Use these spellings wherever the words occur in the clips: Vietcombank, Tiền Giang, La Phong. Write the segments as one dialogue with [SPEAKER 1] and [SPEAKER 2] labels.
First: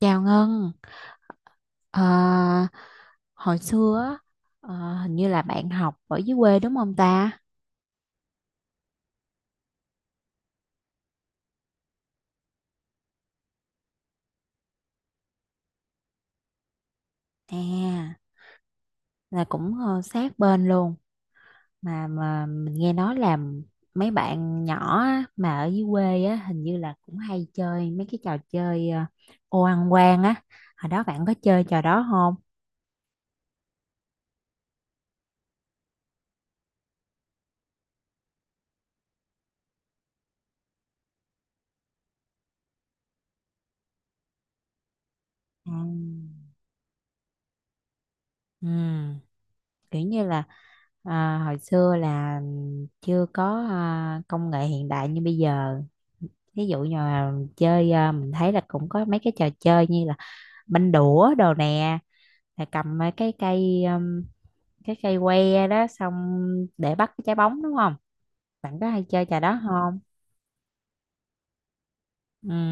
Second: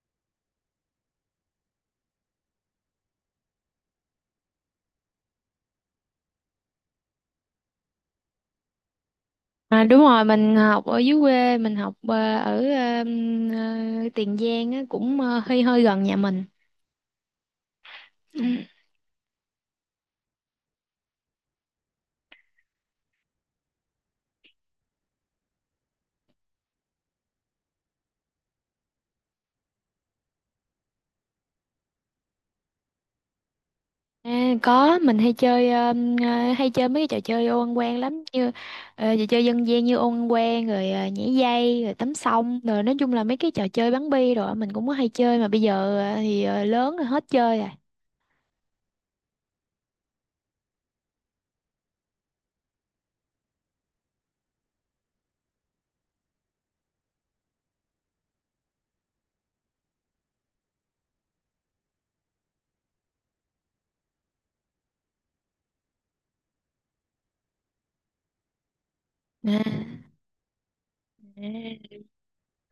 [SPEAKER 1] Chào Ngân. Ờ, Hồi xưa á, hình như là bạn học ở dưới quê đúng không ta?
[SPEAKER 2] À, đúng rồi, mình học ở dưới quê, mình học ở Tiền Giang á, cũng hơi hơi gần nhà mình.
[SPEAKER 1] À,
[SPEAKER 2] Ừ.
[SPEAKER 1] là cũng sát bên luôn. Mà mình nghe nói là mấy bạn nhỏ á, mà ở dưới quê á hình như là cũng hay chơi mấy cái trò chơi ô ăn quan á. Hồi đó bạn có chơi trò đó không?
[SPEAKER 2] À, có, mình hay chơi mấy cái trò chơi ô ăn quan lắm, như trò chơi dân gian như ô ăn quan, rồi nhảy dây, rồi tắm sông, rồi nói chung là mấy cái trò chơi bắn bi rồi mình cũng có hay chơi, mà bây
[SPEAKER 1] À.
[SPEAKER 2] giờ thì lớn rồi hết chơi rồi.
[SPEAKER 1] Ừ, kiểu như là à, hồi xưa là chưa có à, công nghệ hiện đại như bây giờ, ví dụ như là chơi, mình thấy là cũng có mấy cái trò chơi như là banh đũa đồ nè, là cầm mấy cái cây que đó, xong để bắt cái trái bóng đúng không? Bạn có hay chơi trò
[SPEAKER 2] à,
[SPEAKER 1] đó không?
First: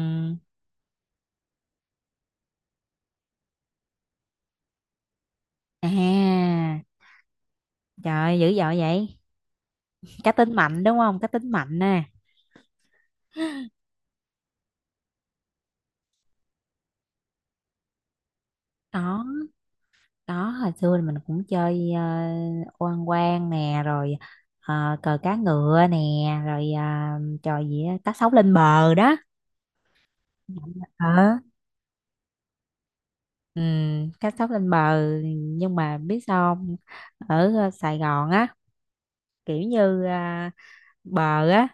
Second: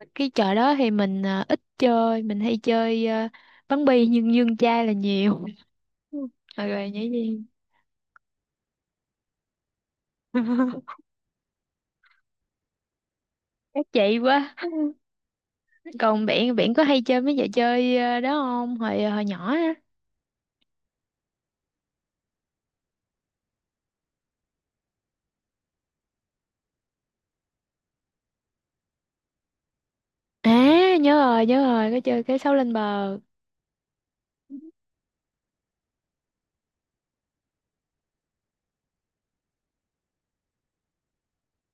[SPEAKER 2] à, cái trò đó thì mình ít chơi, mình hay chơi bắn bi nhưng dương chai là nhiều. Ừ,
[SPEAKER 1] à,
[SPEAKER 2] rồi nhảy dây.
[SPEAKER 1] trời ơi, dữ dội vậy. Cá tính mạnh đúng không, cá tính mạnh nè.
[SPEAKER 2] Các chị quá. Còn biển biển có hay chơi mấy trò chơi đó không? Hồi hồi
[SPEAKER 1] đó
[SPEAKER 2] nhỏ á.
[SPEAKER 1] đó hồi xưa thì mình cũng chơi oan quan nè, rồi cờ cá ngựa nè, rồi trò gì á, cá sấu lên bờ đó.
[SPEAKER 2] À,
[SPEAKER 1] Ờ.
[SPEAKER 2] nhớ rồi, có chơi cái sấu lên bờ.
[SPEAKER 1] Ừ, cá sấu lên bờ, nhưng mà biết sao không? Ở Sài Gòn á, kiểu như à, bờ á,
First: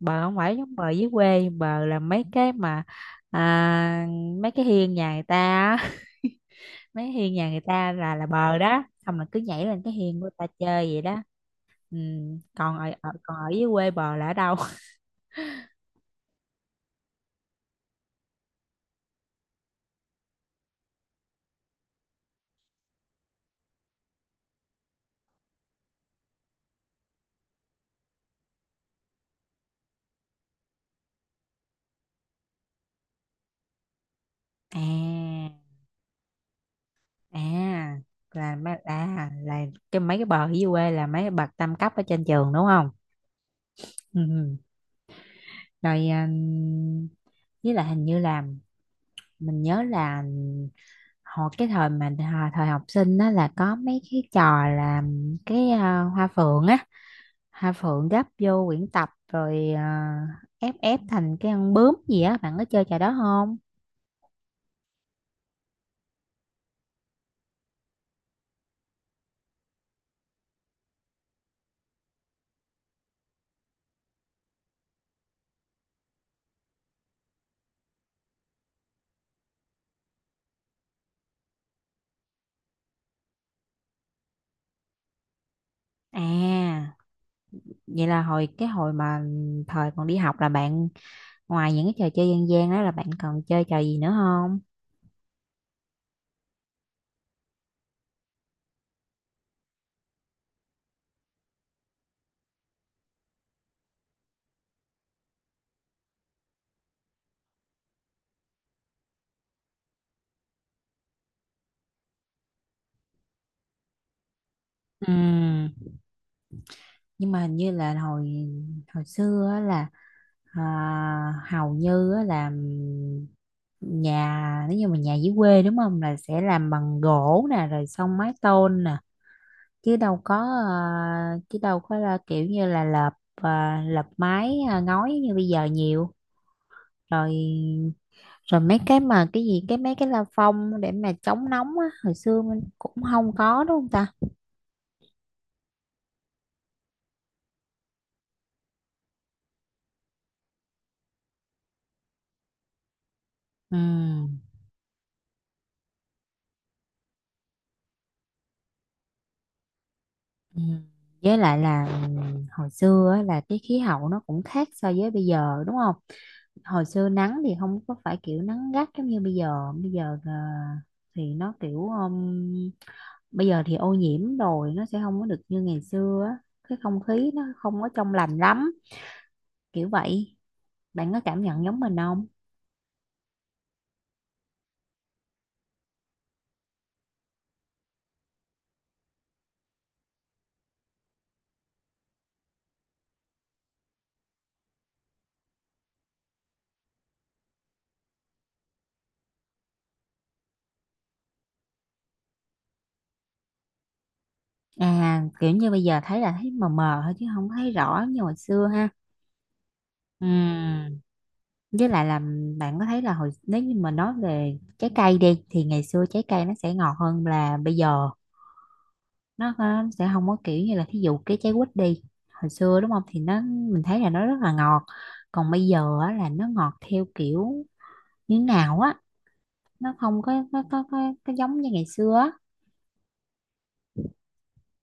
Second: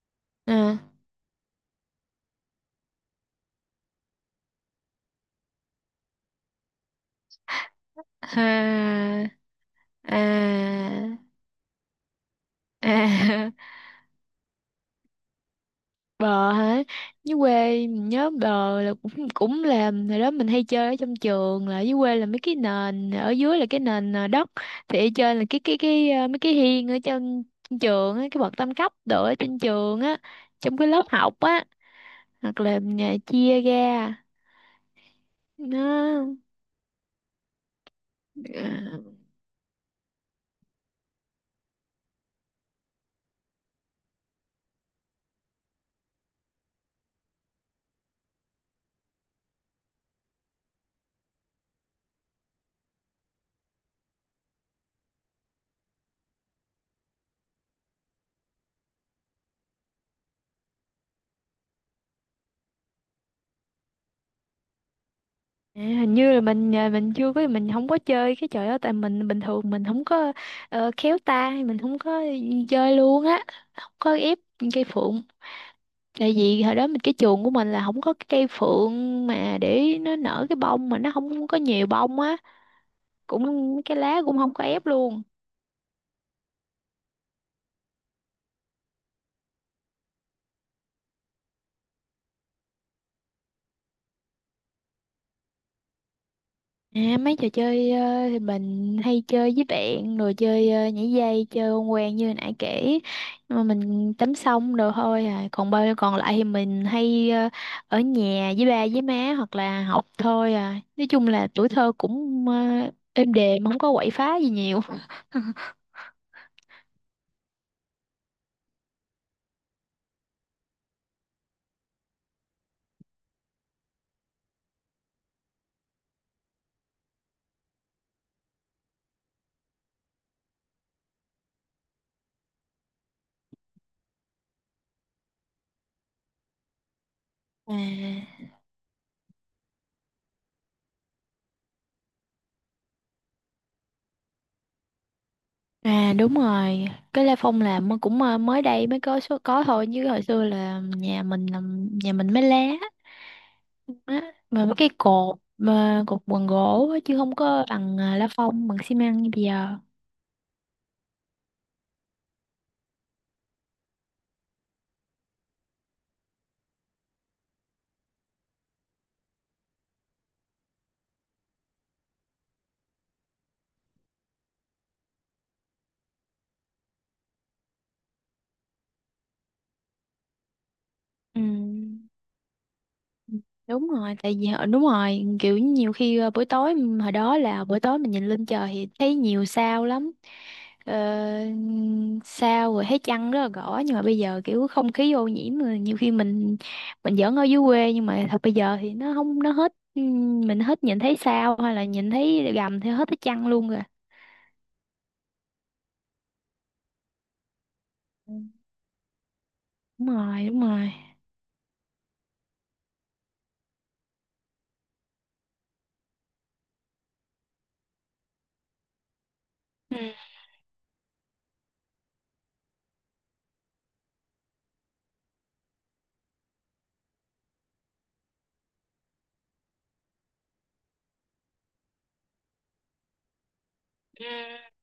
[SPEAKER 1] bờ không phải giống
[SPEAKER 2] À,
[SPEAKER 1] bờ dưới quê. Bờ là mấy cái mà à, mấy cái hiên nhà người ta á. Mấy hiên nhà người ta là bờ đó, xong
[SPEAKER 2] à,
[SPEAKER 1] là cứ nhảy lên cái hiên của người ta chơi vậy
[SPEAKER 2] à,
[SPEAKER 1] đó. Ừ. Còn ở
[SPEAKER 2] à.
[SPEAKER 1] dưới quê bờ là ở đâu?
[SPEAKER 2] Bờ hả? Dưới quê mình nhớ bờ là cũng cũng là hồi đó mình hay chơi ở trong trường, là dưới quê là mấy cái nền ở dưới là cái nền đất, thì ở trên là mấy cái hiên ở trên, trên trường á, cái bậc tam cấp đồ ở trên trường á, trong cái lớp học á, hoặc là chia ra
[SPEAKER 1] À.
[SPEAKER 2] nó.
[SPEAKER 1] À, là mấy
[SPEAKER 2] à,
[SPEAKER 1] à, là cái mấy cái bờ ở dưới quê là mấy cái bậc tam cấp ở trên trường đúng không? Ừ, ừ. Rồi à, với lại hình như là mình nhớ là hồi cái thời mà thời học sinh á là có mấy cái trò là cái à, hoa phượng á, hoa phượng gấp vô quyển tập rồi à, ép ép thành cái con bướm gì á, bạn có chơi trò đó không?
[SPEAKER 2] Hình như là mình, mình chưa có mình không có chơi cái trò đó, tại mình bình thường mình không có khéo tay, mình không có chơi luôn á, không có ép cây phượng. Tại vì hồi đó cái chuồng của mình là không có cái cây phượng mà để nó nở cái bông, mà nó không có nhiều bông á, cũng cái lá cũng không có ép luôn.
[SPEAKER 1] À, vậy là hồi cái hồi mà thời còn đi học là bạn, ngoài những cái trò chơi dân gian đó, là bạn còn chơi trò gì nữa không?
[SPEAKER 2] À, mấy trò chơi thì mình hay chơi với bạn, rồi chơi nhảy dây, chơi con quen như hồi nãy kể, nhưng mà mình tắm xong rồi thôi à, còn còn lại thì mình hay ở nhà với ba với má hoặc là học thôi à, nói chung là tuổi thơ cũng êm đềm, không có quậy phá gì nhiều.
[SPEAKER 1] Ừ, nhưng mà hình như là hồi hồi xưa á là à, hầu như á là nhà, nếu như mà nhà dưới quê đúng không, là sẽ làm bằng gỗ nè rồi xong mái tôn nè, chứ đâu có à, chứ đâu có là kiểu như là lợp à, lợp mái à, ngói như bây giờ nhiều. Rồi.
[SPEAKER 2] à
[SPEAKER 1] Rồi mấy cái mà cái gì, cái mấy cái la phong để mà chống nóng á, hồi xưa mình cũng không có đúng không ta?
[SPEAKER 2] Đúng rồi, cái La Phong là cũng mới đây mới có số có thôi, chứ hồi xưa là nhà mình là, nhà mình mới lá
[SPEAKER 1] Ừ.
[SPEAKER 2] á, mà mấy cái cột, mà cột bằng gỗ á, chứ không có bằng lá phong bằng xi măng như bây giờ.
[SPEAKER 1] Ừ. Với lại là hồi xưa á, là cái khí hậu nó cũng khác so với bây giờ đúng không? Hồi xưa nắng thì không có phải kiểu nắng gắt giống như bây giờ. Bây giờ thì nó kiểu bây giờ thì ô nhiễm rồi nó sẽ không có được như ngày xưa á. Cái không khí nó không có trong lành lắm, kiểu vậy. Bạn có
[SPEAKER 2] Ừ,
[SPEAKER 1] cảm nhận giống mình không?
[SPEAKER 2] đúng rồi, tại vì đúng rồi, kiểu nhiều khi buổi tối, hồi đó là buổi tối mình nhìn lên trời thì thấy nhiều sao lắm, ờ, sao, rồi thấy trăng rất là rõ, nhưng mà bây giờ kiểu không khí ô nhiễm rồi, nhiều khi mình giỡn ở dưới quê nhưng mà thật bây giờ thì nó không, nó hết, ừ, mình hết nhìn thấy sao hay là nhìn thấy gầm thì hết thấy trăng luôn rồi.
[SPEAKER 1] À kiểu như bây giờ thấy là thấy mờ mờ thôi chứ không thấy rõ như
[SPEAKER 2] Ừ.
[SPEAKER 1] hồi xưa ha.
[SPEAKER 2] Đúng
[SPEAKER 1] Ừ.
[SPEAKER 2] rồi, đúng rồi.
[SPEAKER 1] Với lại là bạn có thấy là hồi, nếu như mà nói về trái cây đi, thì ngày xưa trái cây nó sẽ ngọt hơn là bây giờ. Nó
[SPEAKER 2] Ừ.
[SPEAKER 1] sẽ không có kiểu như là, thí dụ cái trái quýt đi, hồi xưa đúng không thì nó, mình thấy là nó rất là ngọt, còn bây giờ á, là nó ngọt theo kiểu như nào á, nó không có có giống như ngày xưa á.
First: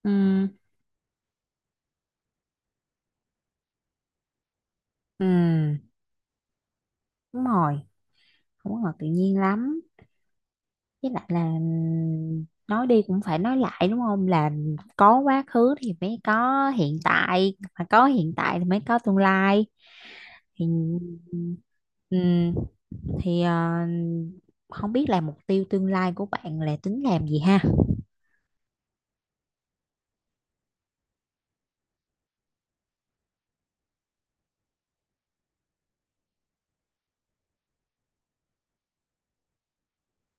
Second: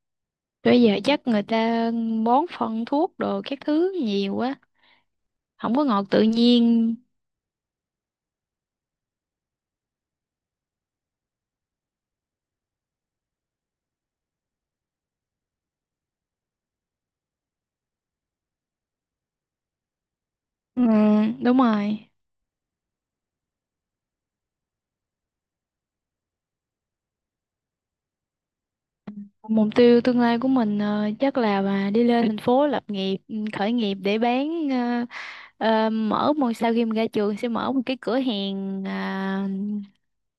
[SPEAKER 1] Ừ.
[SPEAKER 2] Bây giờ chắc người ta bón phân thuốc đồ các thứ nhiều quá, không có
[SPEAKER 1] Ừ,
[SPEAKER 2] ngọt tự nhiên.
[SPEAKER 1] đúng rồi, không có ngọt tự nhiên lắm. Với lại là nói đi cũng phải nói lại đúng không, là có quá khứ thì mới có hiện tại, mà có hiện tại thì mới có tương lai. Thì
[SPEAKER 2] Ừ, đúng rồi.
[SPEAKER 1] ừm, thì không biết là mục tiêu tương lai của bạn là tính làm gì ha?
[SPEAKER 2] Mục tiêu tương lai của mình chắc là mà đi lên thành phố lập nghiệp, khởi nghiệp để bán ờ, mở một sau khi mình ra trường sẽ mở một cái cửa hàng,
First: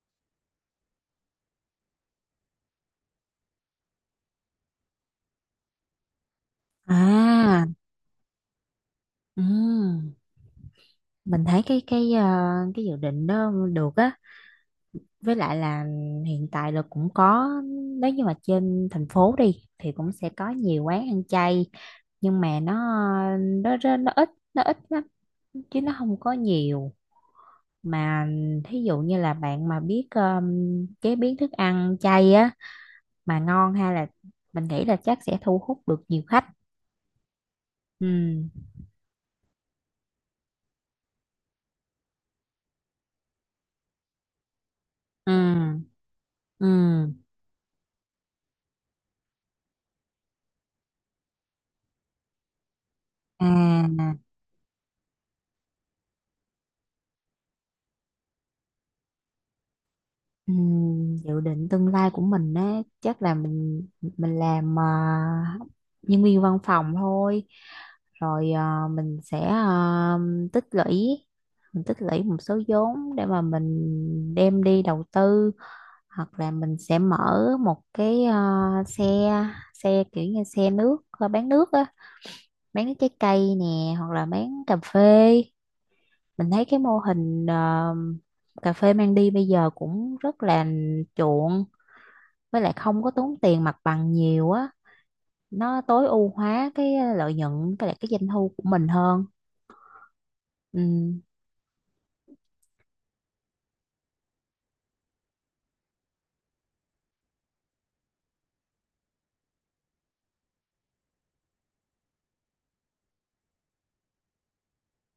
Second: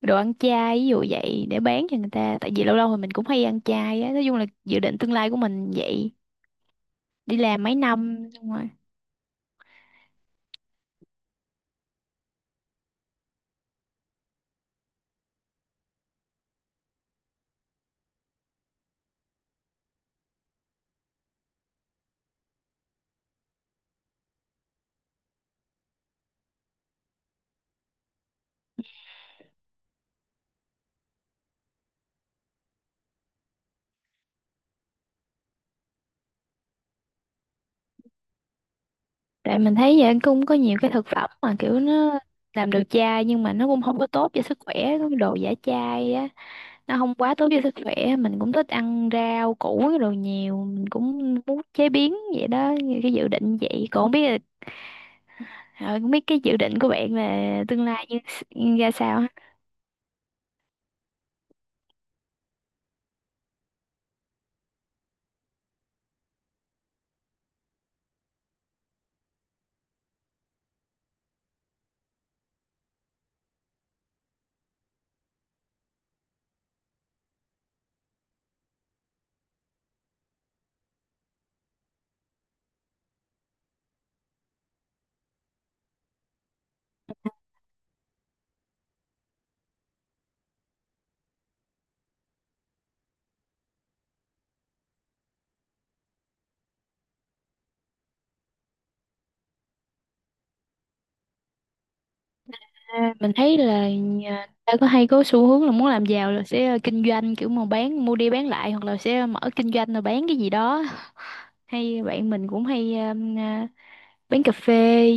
[SPEAKER 2] đồ ăn chay, ví dụ vậy, để bán cho người ta. Tại vì lâu lâu thì mình cũng hay ăn chay á, nói chung là dự định tương lai của mình vậy. Đi làm
[SPEAKER 1] À.
[SPEAKER 2] mấy năm xong rồi.
[SPEAKER 1] ừm, mình thấy cái cái dự định đó được á. Với lại là hiện tại là cũng có, nếu như mà trên thành phố đi thì cũng sẽ có nhiều quán ăn chay, nhưng mà nó ít, nó ít lắm, chứ nó không có nhiều. Mà thí dụ như là bạn mà biết chế biến thức ăn chay á, mà ngon, hay là mình nghĩ là chắc sẽ thu hút được nhiều khách. Ừ.
[SPEAKER 2] Tại mình thấy vậy cũng có nhiều cái thực phẩm mà kiểu nó làm được chai nhưng mà nó cũng không có tốt cho sức khỏe, cái
[SPEAKER 1] Ừ.
[SPEAKER 2] đồ giả chai á, nó
[SPEAKER 1] Ừ.
[SPEAKER 2] không quá tốt cho sức khỏe. Mình cũng thích ăn rau củ cái đồ nhiều, mình cũng muốn chế biến vậy đó như cái dự định vậy, còn không
[SPEAKER 1] À.
[SPEAKER 2] biết là ờ, không biết cái dự định của bạn là tương lai như ra sao ha?
[SPEAKER 1] Ừ, dự định tương lai của mình á chắc là mình làm à, nhân viên văn phòng thôi, rồi à, mình sẽ à, tích lũy, mình tích lũy một số vốn để mà mình đem đi đầu tư, hoặc là mình sẽ mở một cái à, xe xe kiểu như xe nước à, bán nước á, bán nước trái cây nè hoặc là bán cà phê. Mình thấy cái mô hình à, cà phê mang đi bây giờ cũng rất là chuộng, với lại không có tốn tiền mặt bằng nhiều á, nó tối ưu hóa cái lợi nhuận với lại cái doanh thu của mình hơn. Ừ.
[SPEAKER 2] À, mình thấy là ta có hay có xu hướng là muốn làm giàu là sẽ kinh doanh, kiểu mà bán mua đi bán lại, hoặc là sẽ mở kinh doanh rồi bán cái gì đó, hay bạn mình cũng hay quán cà phê,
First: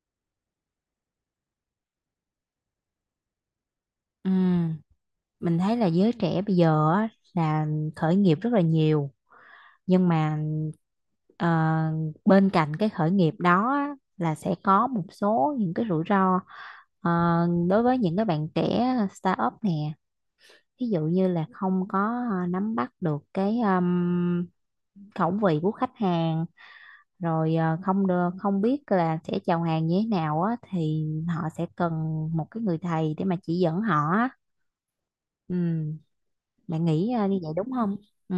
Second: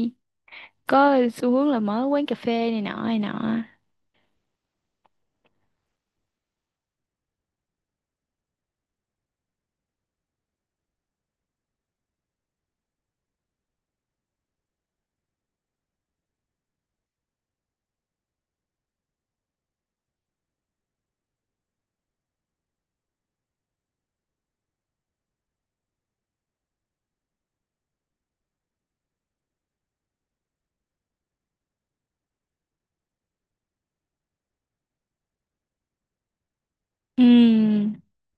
[SPEAKER 2] có xu hướng là mở quán cà phê này nọ này nọ.
[SPEAKER 1] Ừ. Mình thấy là giới trẻ bây giờ á, là khởi nghiệp rất là nhiều, nhưng mà ờ, bên cạnh cái khởi nghiệp đó á, là sẽ có một số những cái rủi ro, ờ, đối với những cái bạn trẻ startup nè, ví dụ như là không có nắm bắt được cái khẩu vị của khách hàng, rồi không được, không biết là sẽ chào hàng như thế nào á, thì họ sẽ cần một cái người thầy để mà chỉ dẫn họ á. Ừ, bạn nghĩ như vậy đúng
[SPEAKER 2] Ừm,
[SPEAKER 1] không? Ừ.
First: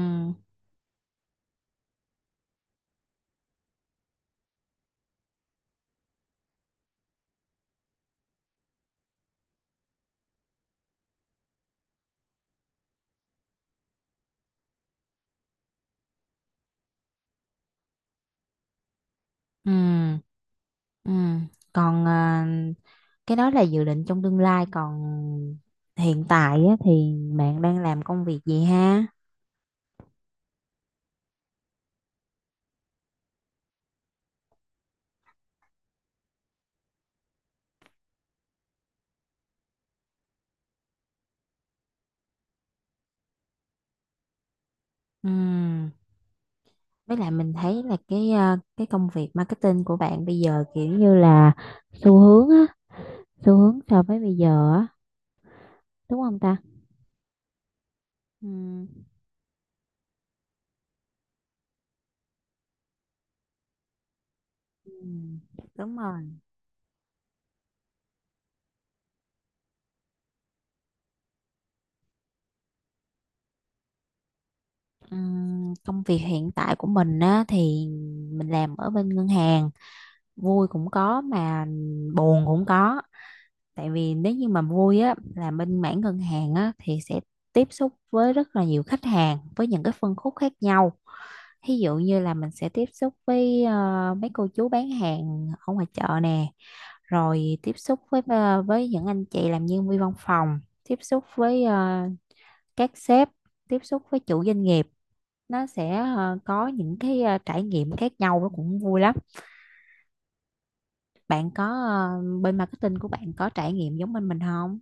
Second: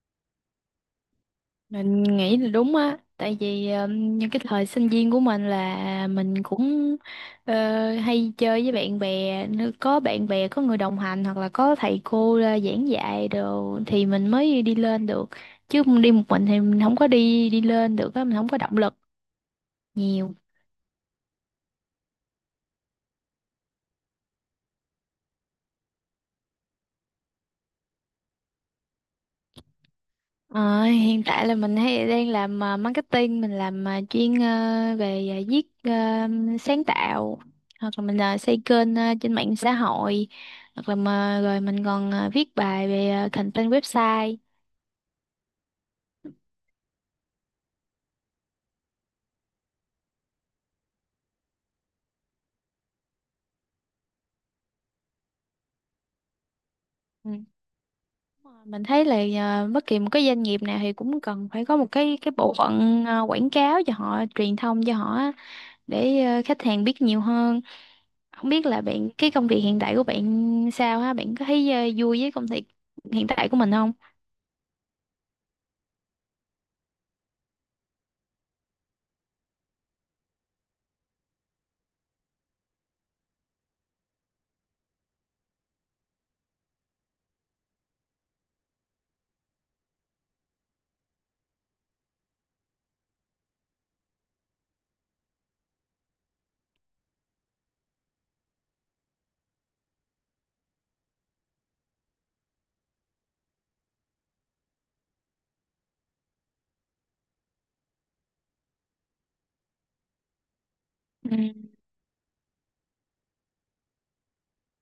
[SPEAKER 2] mình nghĩ là đúng á, tại vì những cái thời sinh viên của mình là mình cũng ờ, hay chơi với bạn bè, nếu có bạn bè, có người đồng hành hoặc là có thầy cô ra giảng dạy đồ thì mình mới đi lên được, chứ đi một mình thì mình không có đi đi lên được á, mình không có động lực
[SPEAKER 1] Ừ.
[SPEAKER 2] nhiều.
[SPEAKER 1] Ừ. Còn cái đó là dự định trong tương lai, còn hiện tại á, thì bạn đang làm công việc gì ha?
[SPEAKER 2] Ờ, Hiện tại là mình hay đang làm marketing, mình làm, chuyên về, viết, sáng tạo, hoặc là mình xây kênh trên mạng xã hội, hoặc là rồi mình còn viết bài về content website.
[SPEAKER 1] Ừ, với lại mình thấy là cái cái công việc marketing của bạn bây giờ kiểu như là xu hướng á, xu hướng so với bây giờ á, đúng không ta?
[SPEAKER 2] Ừ.
[SPEAKER 1] Ừ.
[SPEAKER 2] Mình thấy là, bất kỳ một cái doanh nghiệp nào thì cũng cần phải có một cái bộ phận quảng cáo cho họ, truyền thông
[SPEAKER 1] Ừ,
[SPEAKER 2] cho họ á,
[SPEAKER 1] đúng rồi.
[SPEAKER 2] để khách hàng biết nhiều hơn. Không biết là bạn, cái công việc hiện tại của bạn sao ha, bạn có thấy vui với công việc hiện tại của mình không?
[SPEAKER 1] Công việc hiện tại của mình á, thì mình làm ở bên ngân hàng, vui cũng có mà buồn cũng có. Tại vì nếu như mà vui á, là bên mảng ngân hàng á, thì sẽ tiếp xúc với rất là nhiều khách hàng với những cái phân khúc khác nhau. Ví dụ như là mình sẽ tiếp xúc với mấy cô chú bán hàng ở ngoài chợ nè, rồi tiếp xúc với với những anh chị làm nhân viên văn phòng, tiếp xúc với các sếp, tiếp xúc với chủ doanh nghiệp. Nó sẽ có những cái trải nghiệm khác nhau, nó cũng vui lắm. Bạn có
[SPEAKER 2] Ừ.
[SPEAKER 1] bên marketing của bạn có trải nghiệm giống bên mình không?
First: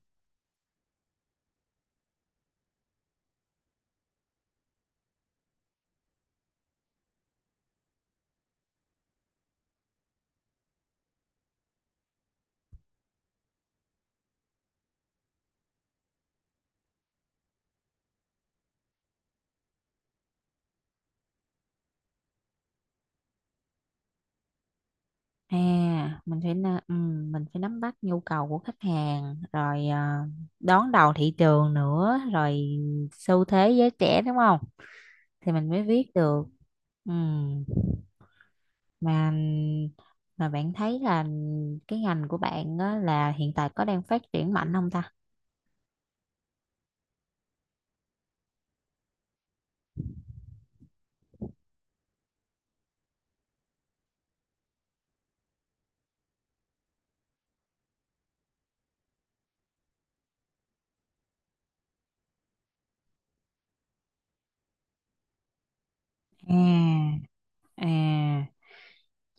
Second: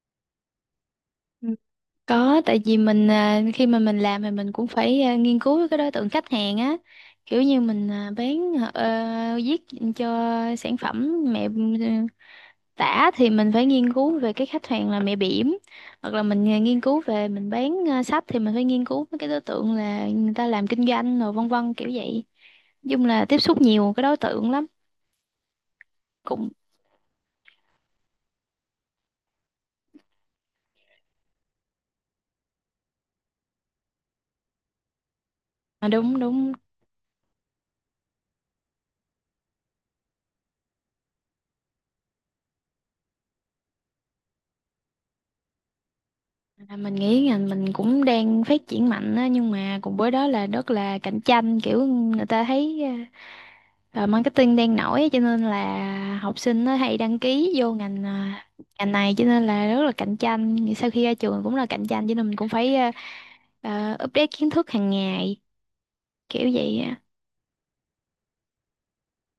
[SPEAKER 2] Ừ. Có, tại vì khi mà mình làm thì mình cũng phải nghiên cứu cái đối tượng khách hàng á, kiểu như mình bán viết cho sản phẩm mẹ tả thì mình phải nghiên cứu về cái khách hàng là mẹ bỉm, hoặc là mình nghiên cứu về mình bán sách thì mình phải nghiên cứu với cái đối tượng là người ta làm kinh doanh, rồi vân vân kiểu vậy. Nói chung là tiếp xúc nhiều cái đối tượng lắm,
[SPEAKER 1] À mình
[SPEAKER 2] cũng,
[SPEAKER 1] phải na- ừ, mình phải nắm bắt nhu cầu của khách hàng, rồi đón đầu thị trường nữa, rồi xu thế giới trẻ đúng không, thì mình mới viết
[SPEAKER 2] đúng
[SPEAKER 1] được.
[SPEAKER 2] đúng.
[SPEAKER 1] Ừ. mà mà bạn thấy là cái ngành của bạn á, là hiện tại có đang phát triển mạnh không ta?
[SPEAKER 2] Là mình nghĩ ngành mình cũng đang phát triển mạnh á, nhưng mà cùng với đó là rất là cạnh tranh, kiểu người ta thấy marketing đang nổi á, cho nên là học sinh nó hay đăng ký vô ngành này, cho nên là rất là cạnh tranh, sau khi ra trường cũng là cạnh tranh, cho nên mình cũng phải update kiến thức hàng ngày, kiểu
[SPEAKER 1] À.
[SPEAKER 2] vậy á.
[SPEAKER 1] À,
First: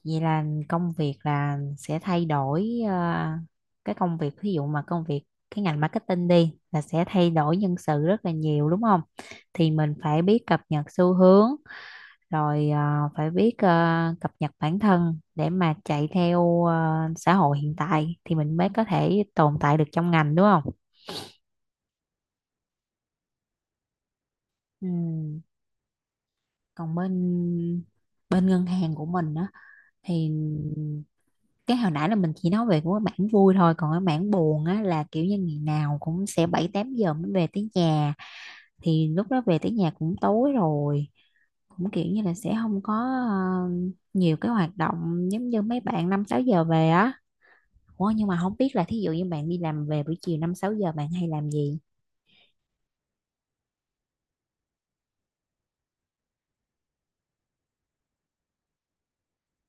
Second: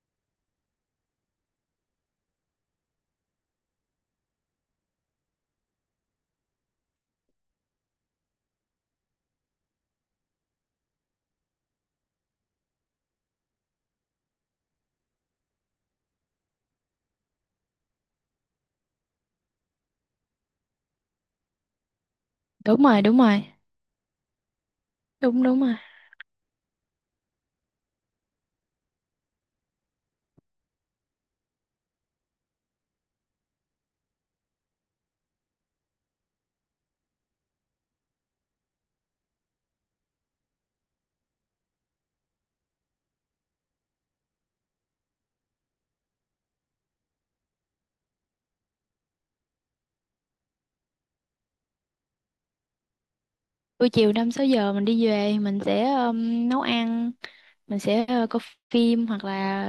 [SPEAKER 1] vậy là công việc là sẽ thay đổi cái công việc, ví dụ mà công việc cái ngành marketing đi, là sẽ thay đổi nhân sự rất là nhiều đúng không? Thì mình phải biết cập nhật xu hướng, rồi phải biết cập nhật bản thân để mà chạy theo xã hội hiện tại, thì mình mới có thể tồn tại được trong ngành đúng không?
[SPEAKER 2] Đúng rồi, đúng rồi.
[SPEAKER 1] Ừ.
[SPEAKER 2] Đúng, đúng rồi.
[SPEAKER 1] Còn bên bên ngân hàng của mình á, thì cái hồi nãy là mình chỉ nói về của cái mảng vui thôi, còn cái mảng buồn á là kiểu như ngày nào cũng sẽ bảy tám giờ mới về tới nhà, thì lúc đó về tới nhà cũng tối rồi, cũng kiểu như là sẽ không có ờ, nhiều cái hoạt động giống như mấy bạn năm sáu giờ về á. Ủa nhưng mà không biết là thí dụ như bạn đi làm về buổi chiều năm sáu giờ bạn hay làm gì?
[SPEAKER 2] Buổi chiều 5, 6 giờ mình đi về, mình sẽ nấu ăn, mình sẽ coi phim, hoặc là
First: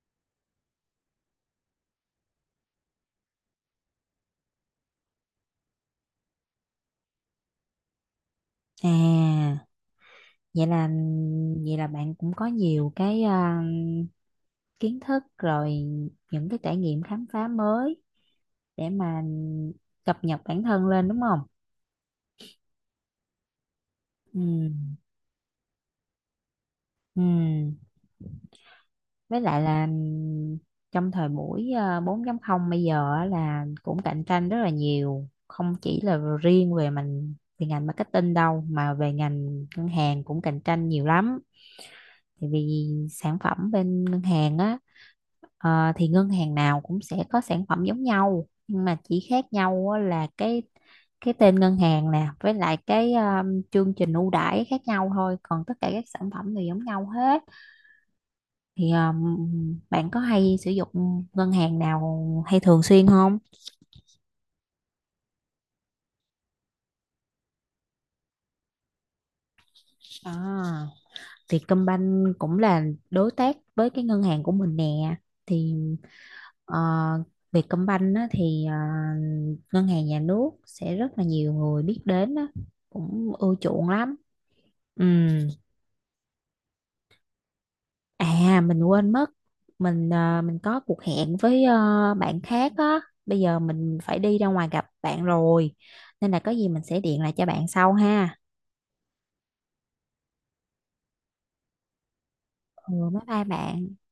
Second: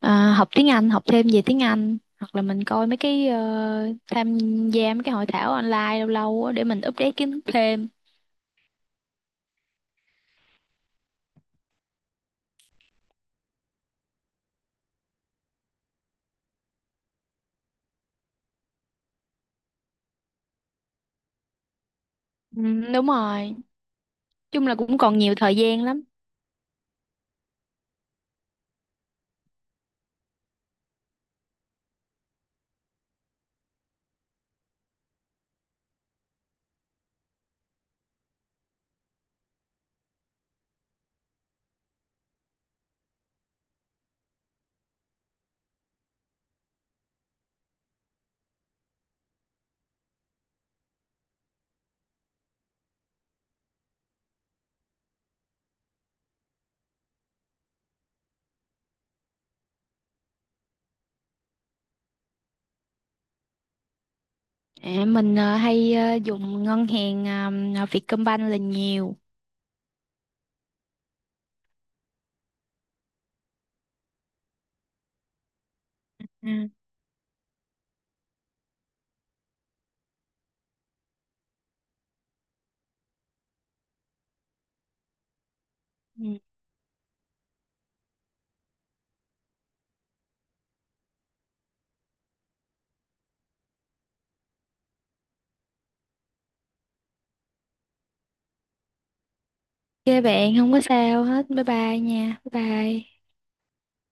[SPEAKER 2] ờ, học tiếng Anh, học thêm về tiếng Anh, hoặc là mình coi mấy cái, tham gia mấy cái hội thảo online lâu lâu á để mình update kiến thức thêm.
[SPEAKER 1] À, vậy là vậy là bạn cũng có nhiều cái kiến thức rồi, những cái trải nghiệm khám phá mới để mà cập nhật bản thân lên đúng không?
[SPEAKER 2] Ừ, đúng rồi. Chung
[SPEAKER 1] Ừ.
[SPEAKER 2] là cũng còn nhiều thời gian lắm.
[SPEAKER 1] Ừ. Với lại là trong thời buổi ờ, 4.0 bây giờ á là cũng cạnh tranh rất là nhiều, không chỉ là riêng về mình về ngành marketing đâu mà về ngành ngân hàng cũng cạnh tranh nhiều lắm. Tại vì sản phẩm bên ngân hàng á, thì ngân hàng nào cũng sẽ có sản phẩm giống nhau, nhưng mà chỉ khác nhau á là cái tên ngân hàng nè với lại cái chương trình ưu đãi khác nhau thôi, còn tất cả các sản phẩm đều giống nhau hết. Thì bạn có hay sử dụng ngân hàng nào hay thường xuyên không?
[SPEAKER 2] À, mình hay dùng ngân hàng Vietcombank là nhiều.
[SPEAKER 1] À, Vietcombank cũng là đối tác với cái ngân hàng của mình nè, thì
[SPEAKER 2] Ừ.
[SPEAKER 1] Ờ, Vietcombank á, thì ngân hàng nhà nước sẽ rất là nhiều người biết đến á, cũng ưa chuộng lắm. Ừ.
[SPEAKER 2] Ừ.
[SPEAKER 1] À mình quên mất, mình mình có cuộc hẹn với bạn khác á, bây giờ mình phải đi ra ngoài gặp bạn rồi, nên là có gì mình sẽ điện lại cho bạn sau ha.
[SPEAKER 2] OK bạn, không có sao hết. Bye bye nha. Bye
[SPEAKER 1] Ừ bye
[SPEAKER 2] bye.
[SPEAKER 1] bye bạn.